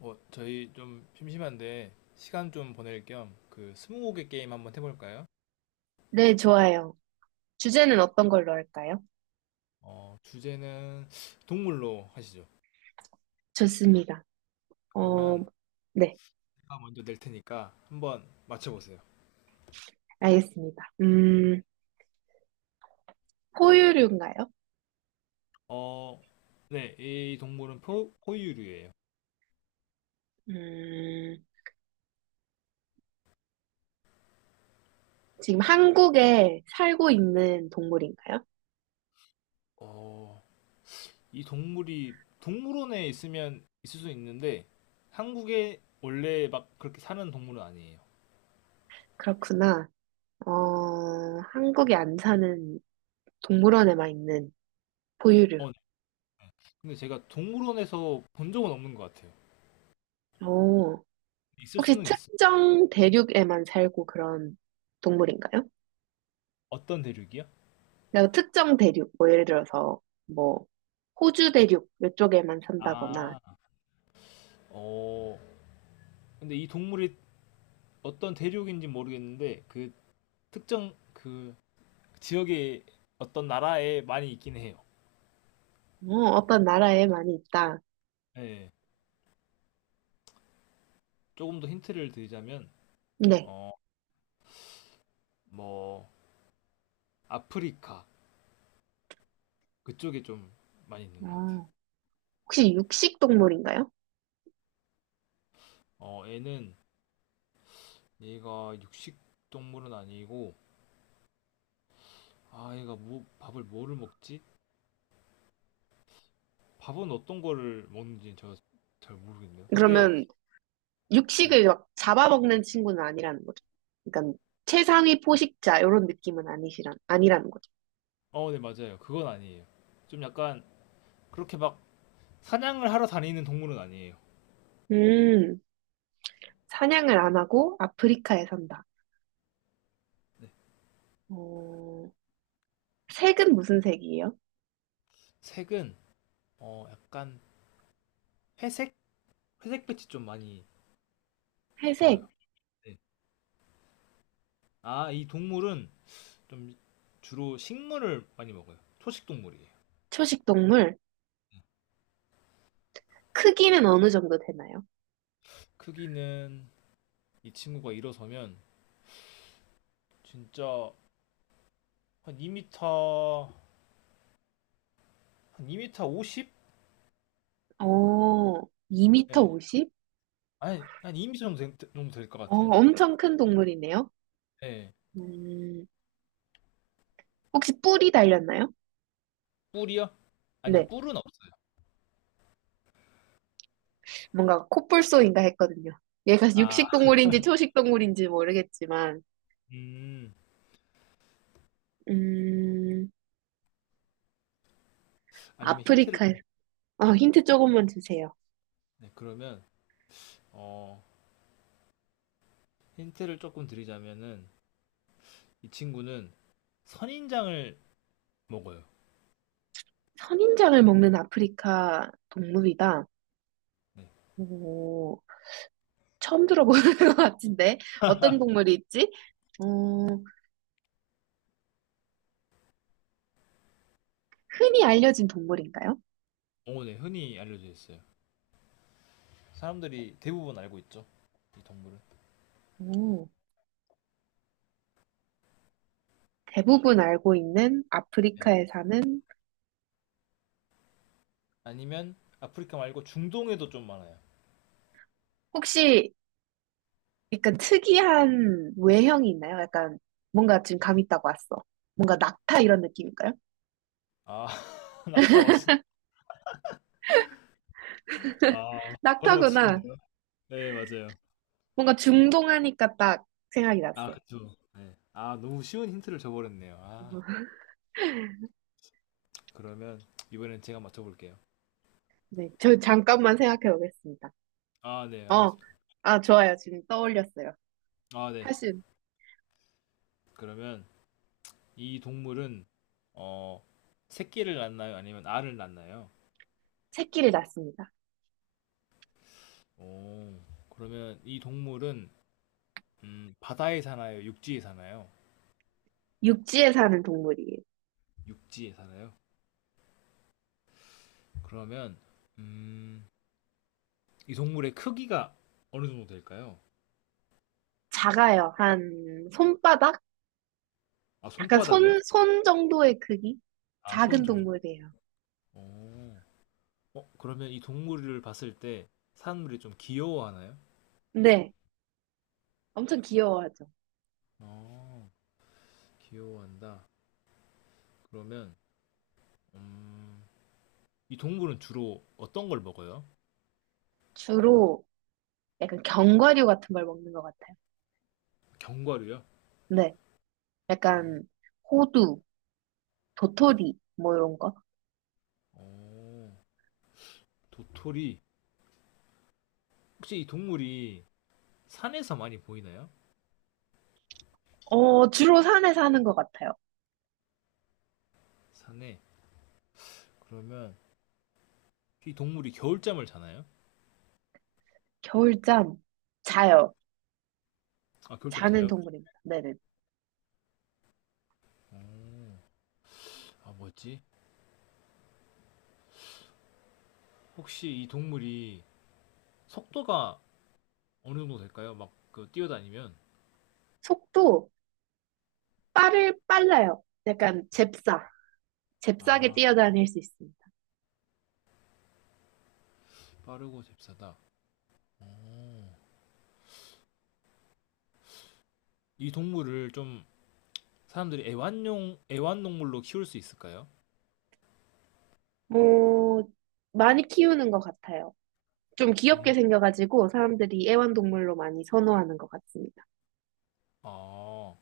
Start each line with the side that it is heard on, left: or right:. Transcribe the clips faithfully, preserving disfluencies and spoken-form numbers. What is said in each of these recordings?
left: 어, 저희 좀 심심한데 시간 좀 보낼 겸 그 스무고개 게임 한번 해볼까요?
right: 네, 좋아요. 주제는 어떤 걸로 할까요?
left: 어, 주제는 동물로 하시죠.
right: 좋습니다. 어,
left: 그러면
right: 네,
left: 제가 먼저 낼 테니까 한번 맞춰보세요.
right: 알겠습니다. 음, 포유류인가요?
left: 어, 네, 이 동물은 포, 포유류예요.
right: 음, 지금 한국에 살고 있는 동물인가요?
left: 어, 이 동물이 동물원에 있으면 있을 수 있는데 한국에 원래 막 그렇게 사는 동물은 아니에요.
right: 그렇구나. 어, 한국에 안 사는 동물원에만 있는 포유류.
left: 어, 네. 근데 제가 동물원에서 본 적은 없는 것 같아요.
right: 오,
left: 있을
right: 혹시
left: 수는 있어.
right: 특정 대륙에만 살고 그런 동물인가요?
left: 어떤 대륙이요?
right: 그러니까 특정 대륙, 뭐 예를 들어서 뭐 호주 대륙 이쪽에만 산다거나
left: 아, 어, 근데 이 동물이 어떤 대륙인지 모르겠는데 그 특정 그 지역의 어떤 나라에 많이 있긴 해요.
right: 어, 어떤 나라에 많이 있다.
left: 예. 조금 더 힌트를 드리자면
right: 네.
left: 어 뭐 아프리카 그쪽에 좀 많이 있는 것 같아 요.
right: 아, 혹시 육식 동물인가요?
left: 어 얘는 얘가 육식 동물은 아니고 아 얘가 뭐 밥을 뭐를 먹지? 밥은 어떤 거를 먹는지 저 잘 모르겠네요. 근데
right: 그러면
left: 네.
right: 육식을 막 잡아먹는 친구는 아니라는 거죠. 그러니까 최상위 포식자 이런 느낌은 아니시란 아니라는 거죠.
left: 어, 네 맞아요. 그건 아니에요. 좀 약간 그렇게 막 사냥을 하러 다니는 동물은 아니에요.
right: 음, 사냥을 안 하고 아프리카에 산다. 어, 색은 무슨 색이에요?
left: 색은 어, 약간 회색? 회색 빛이 좀 많이
right: 회색,
left: 들어요. 네. 아, 이 동물은 좀 주로 식물을 많이 먹어요. 초식 동물이에요.
right: 초식 동물. 크기는 어느 정도 되나요?
left: 크기는 이 친구가 일어서면 진짜 한이 미터 한이 미터 오십?
right: 어, 이 미터
left: 네.
right: 오십?
left: 아니, 한이 미터 정도 되- 정도 될 것
right: 어,
left: 같아요.
right: 엄청 큰 동물이네요.
left: 네.
right: 음, 혹시 뿔이 달렸나요?
left: 뿔이요? 아니요,
right: 네.
left: 뿔은 없어요.
right: 뭔가 콧불소인가 했거든요. 얘가
left: 아,
right: 육식 동물인지 초식 동물인지 모르겠지만,
left: 음,
right: 음,
left: 아니면 힌트를,
right: 아프리카에서, 아,
left: 네,
right: 힌트 조금만 주세요.
left: 네, 그러면, 어, 힌트를 조금 드리자면은, 이 친구는 선인장을 먹어요.
right: 선인장을 먹는 아프리카 동물이다.
left: 네.
right: 오, 처음 들어보는 것 같은데, 어떤 동물이 있지? 어, 흔히 알려진 동물인가요?
left: 어, 네, 흔히 알려져 있어요. 사람들이 대부분 알고 있죠. 이 동물은.
right: 오, 대부분 알고 있는
left: 네.
right: 아프리카에 사는,
left: 아니면 아프리카 말고 중동에도 좀 많아요.
right: 혹시 약간 특이한 외형이 있나요? 약간 뭔가 지금 감 있다고 왔어. 뭔가 낙타 이런 느낌인가요?
left: 아, 낙타 왔어. 아, 바로
right: 낙타구나.
left: 맞추셨네요. 네, 맞아요.
right: 뭔가 중동하니까 딱 생각이
left: 아,
right: 났어요.
left: 그쵸. 네. 아, 너무 쉬운 힌트를 줘버렸네요. 아, 그러면 이번엔 제가 맞춰볼게요.
right: 네, 저 잠깐만 생각해 보겠습니다.
left: 아, 네,
right: 어,
left: 알겠습니다.
right: 아, 좋아요. 지금 떠올렸어요.
left: 아, 네.
right: 사실
left: 그러면 이 동물은 어, 새끼를 낳나요? 아니면 알을 낳나요?
right: 새끼를 낳습니다.
left: 오, 그러면 이 동물은 음, 바다에 사나요? 육지에 사나요?
right: 육지에 사는 동물이에요.
left: 육지에 살아요. 그러면 음, 이 동물의 크기가 어느 정도 될까요?
right: 작아요. 한 손바닥?
left: 아,
right: 약간
left: 손바닥이요?
right: 손, 손 정도의 크기?
left: 아, 손
right: 작은
left: 정도.
right: 동물이에요.
left: 어, 어, 그러면 이 동물을 봤을 때 사람들이 좀 귀여워하나요?
right: 네, 엄청 귀여워하죠.
left: 어, 귀여워한다. 그러면 음, 이 동물은 주로 어떤 걸 먹어요?
right: 주로 약간 견과류 같은 걸 먹는 것 같아요.
left: 견과류요?
right: 네,
left: 어,
right: 약간 호두, 도토리, 뭐 이런 거.
left: 어, 도토리. 혹시 이 동물이 산에서 많이 보이나요?
right: 어, 주로 산에 사는 것 같아요.
left: 산에. 그러면 이 동물이 겨울잠을 자나요?
right: 겨울잠 자요.
left: 아, 겨울잠
right: 자는
left: 자요?
right: 동물입니다. 네네.
left: 어. 아, 뭐였지? 혹시 이 동물이 속도가 어느 정도 될까요? 막, 그, 뛰어다니면?
right: 속도 빠를 빨라요. 약간 잽싸. 잽싸게
left: 아,
right: 뛰어다닐 수 있습니다.
left: 빠르고 잽싸다. 오. 이 동물을 좀 사람들이 애완용, 애완동물로 키울 수 있을까요?
right: 뭐 많이 키우는 것 같아요. 좀 귀엽게
left: 음.
right: 생겨가지고 사람들이 애완동물로 많이 선호하는 것 같습니다.
left: 아,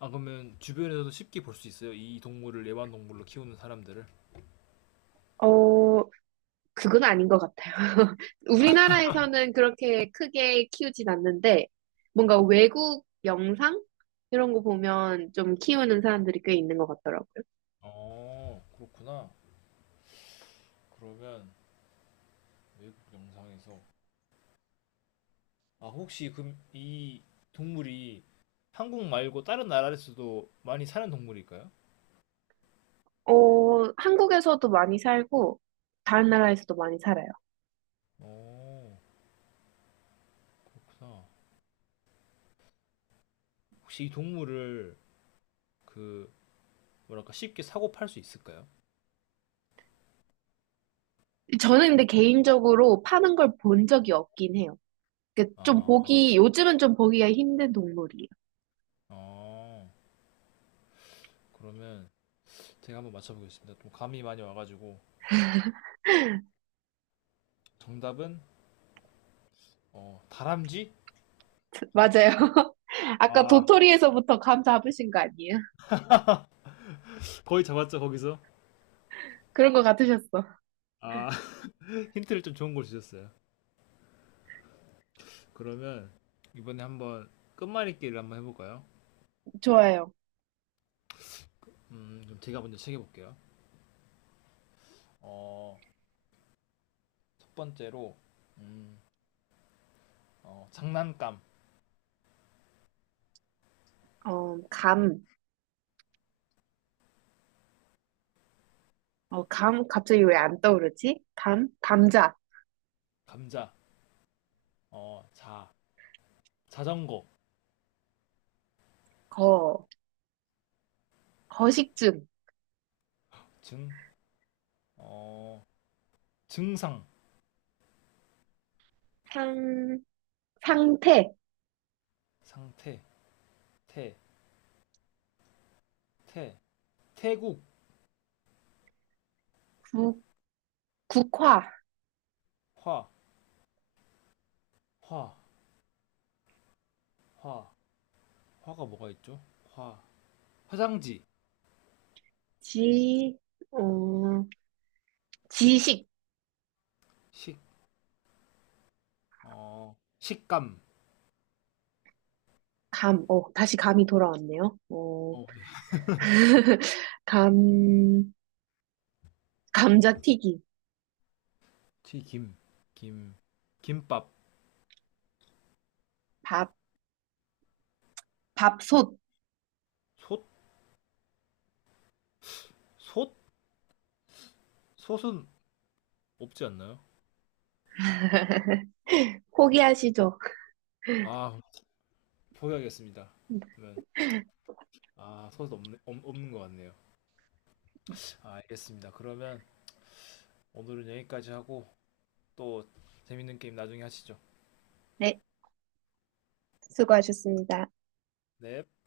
left: 아, 그러면 주변에서도 쉽게 볼 수 있어요? 이 동물을 애완동물로 키우는 사람들을?
right: 어, 그건 아닌 것 같아요. 우리나라에서는 그렇게 크게 키우진 않는데 뭔가 외국 영상 이런 거 보면 좀 키우는 사람들이 꽤 있는 것 같더라고요.
left: 어, 그렇구나. 그러면 외국 영상에서. 아, 혹시 그럼 이 동물이 한국 말고 다른 나라에서도 많이 사는 동물일까요?
right: 어, 한국에서도 많이 살고, 다른 나라에서도 많이 살아요.
left: 어. 그래서 혹시 이 동물을 그 뭐랄까 쉽게 사고 팔 수 있을까요?
right: 저는 근데 개인적으로 파는 걸 본 적이 없긴 해요. 그좀
left: 아, 아,
right: 보기, 요즘은 좀 보기가 힘든 동물이에요.
left: 아. 그러면 제가 한번 맞춰보겠습니다. 좀 감이 많이 와가지고 정답은 어, 다람쥐?
right: 맞아요. 아까
left: 아,
right: 도토리에서부터 감 잡으신 거 아니에요?
left: 거의 잡았죠 거기서?
right: 그런 거 같으셨어.
left: 아, 힌트를 좀 좋은 걸 주셨어요. 그러면 이번에 한번 끝말잇기를 한번 해볼까요?
right: 좋아요.
left: 음, 그럼 제가 먼저 챙겨볼게요. 어, 첫 번째로 음, 어, 장난감,
right: 어, 감. 어, 감, 갑자기 왜 안 떠오르지? 감? 감자.
left: 감자, 어, 자, 자전거,
right: 거. 거식증.
left: 증, 어, 증상.
right: 상, 상태.
left: 상태, 태, 태, 태국,
right: 국, 국화.
left: 화, 화, 화, 화가 뭐가 있죠? 화, 화장지,
right: 지, 어, 지식.
left: 식, 어, 식감,
right: 감, 어, 다시 감이 돌아왔네요. 어,
left: 어,
right: 감, 감자튀김,
left: 튀김, 김, 김밥,
right: 밥, 밥솥.
left: 솥, 솥, 솥은 없지 않나요?
right: 포기하시죠.
left: 아, 포기하겠습니다. 그러면 아, 솥은 없네, 없, 없는 것 같네요. 아, 알겠습니다. 그러면 오늘은 여기까지 하고 또 재밌는 게임 나중에 하시죠.
right: 네, 수고하셨습니다.
left: 넵.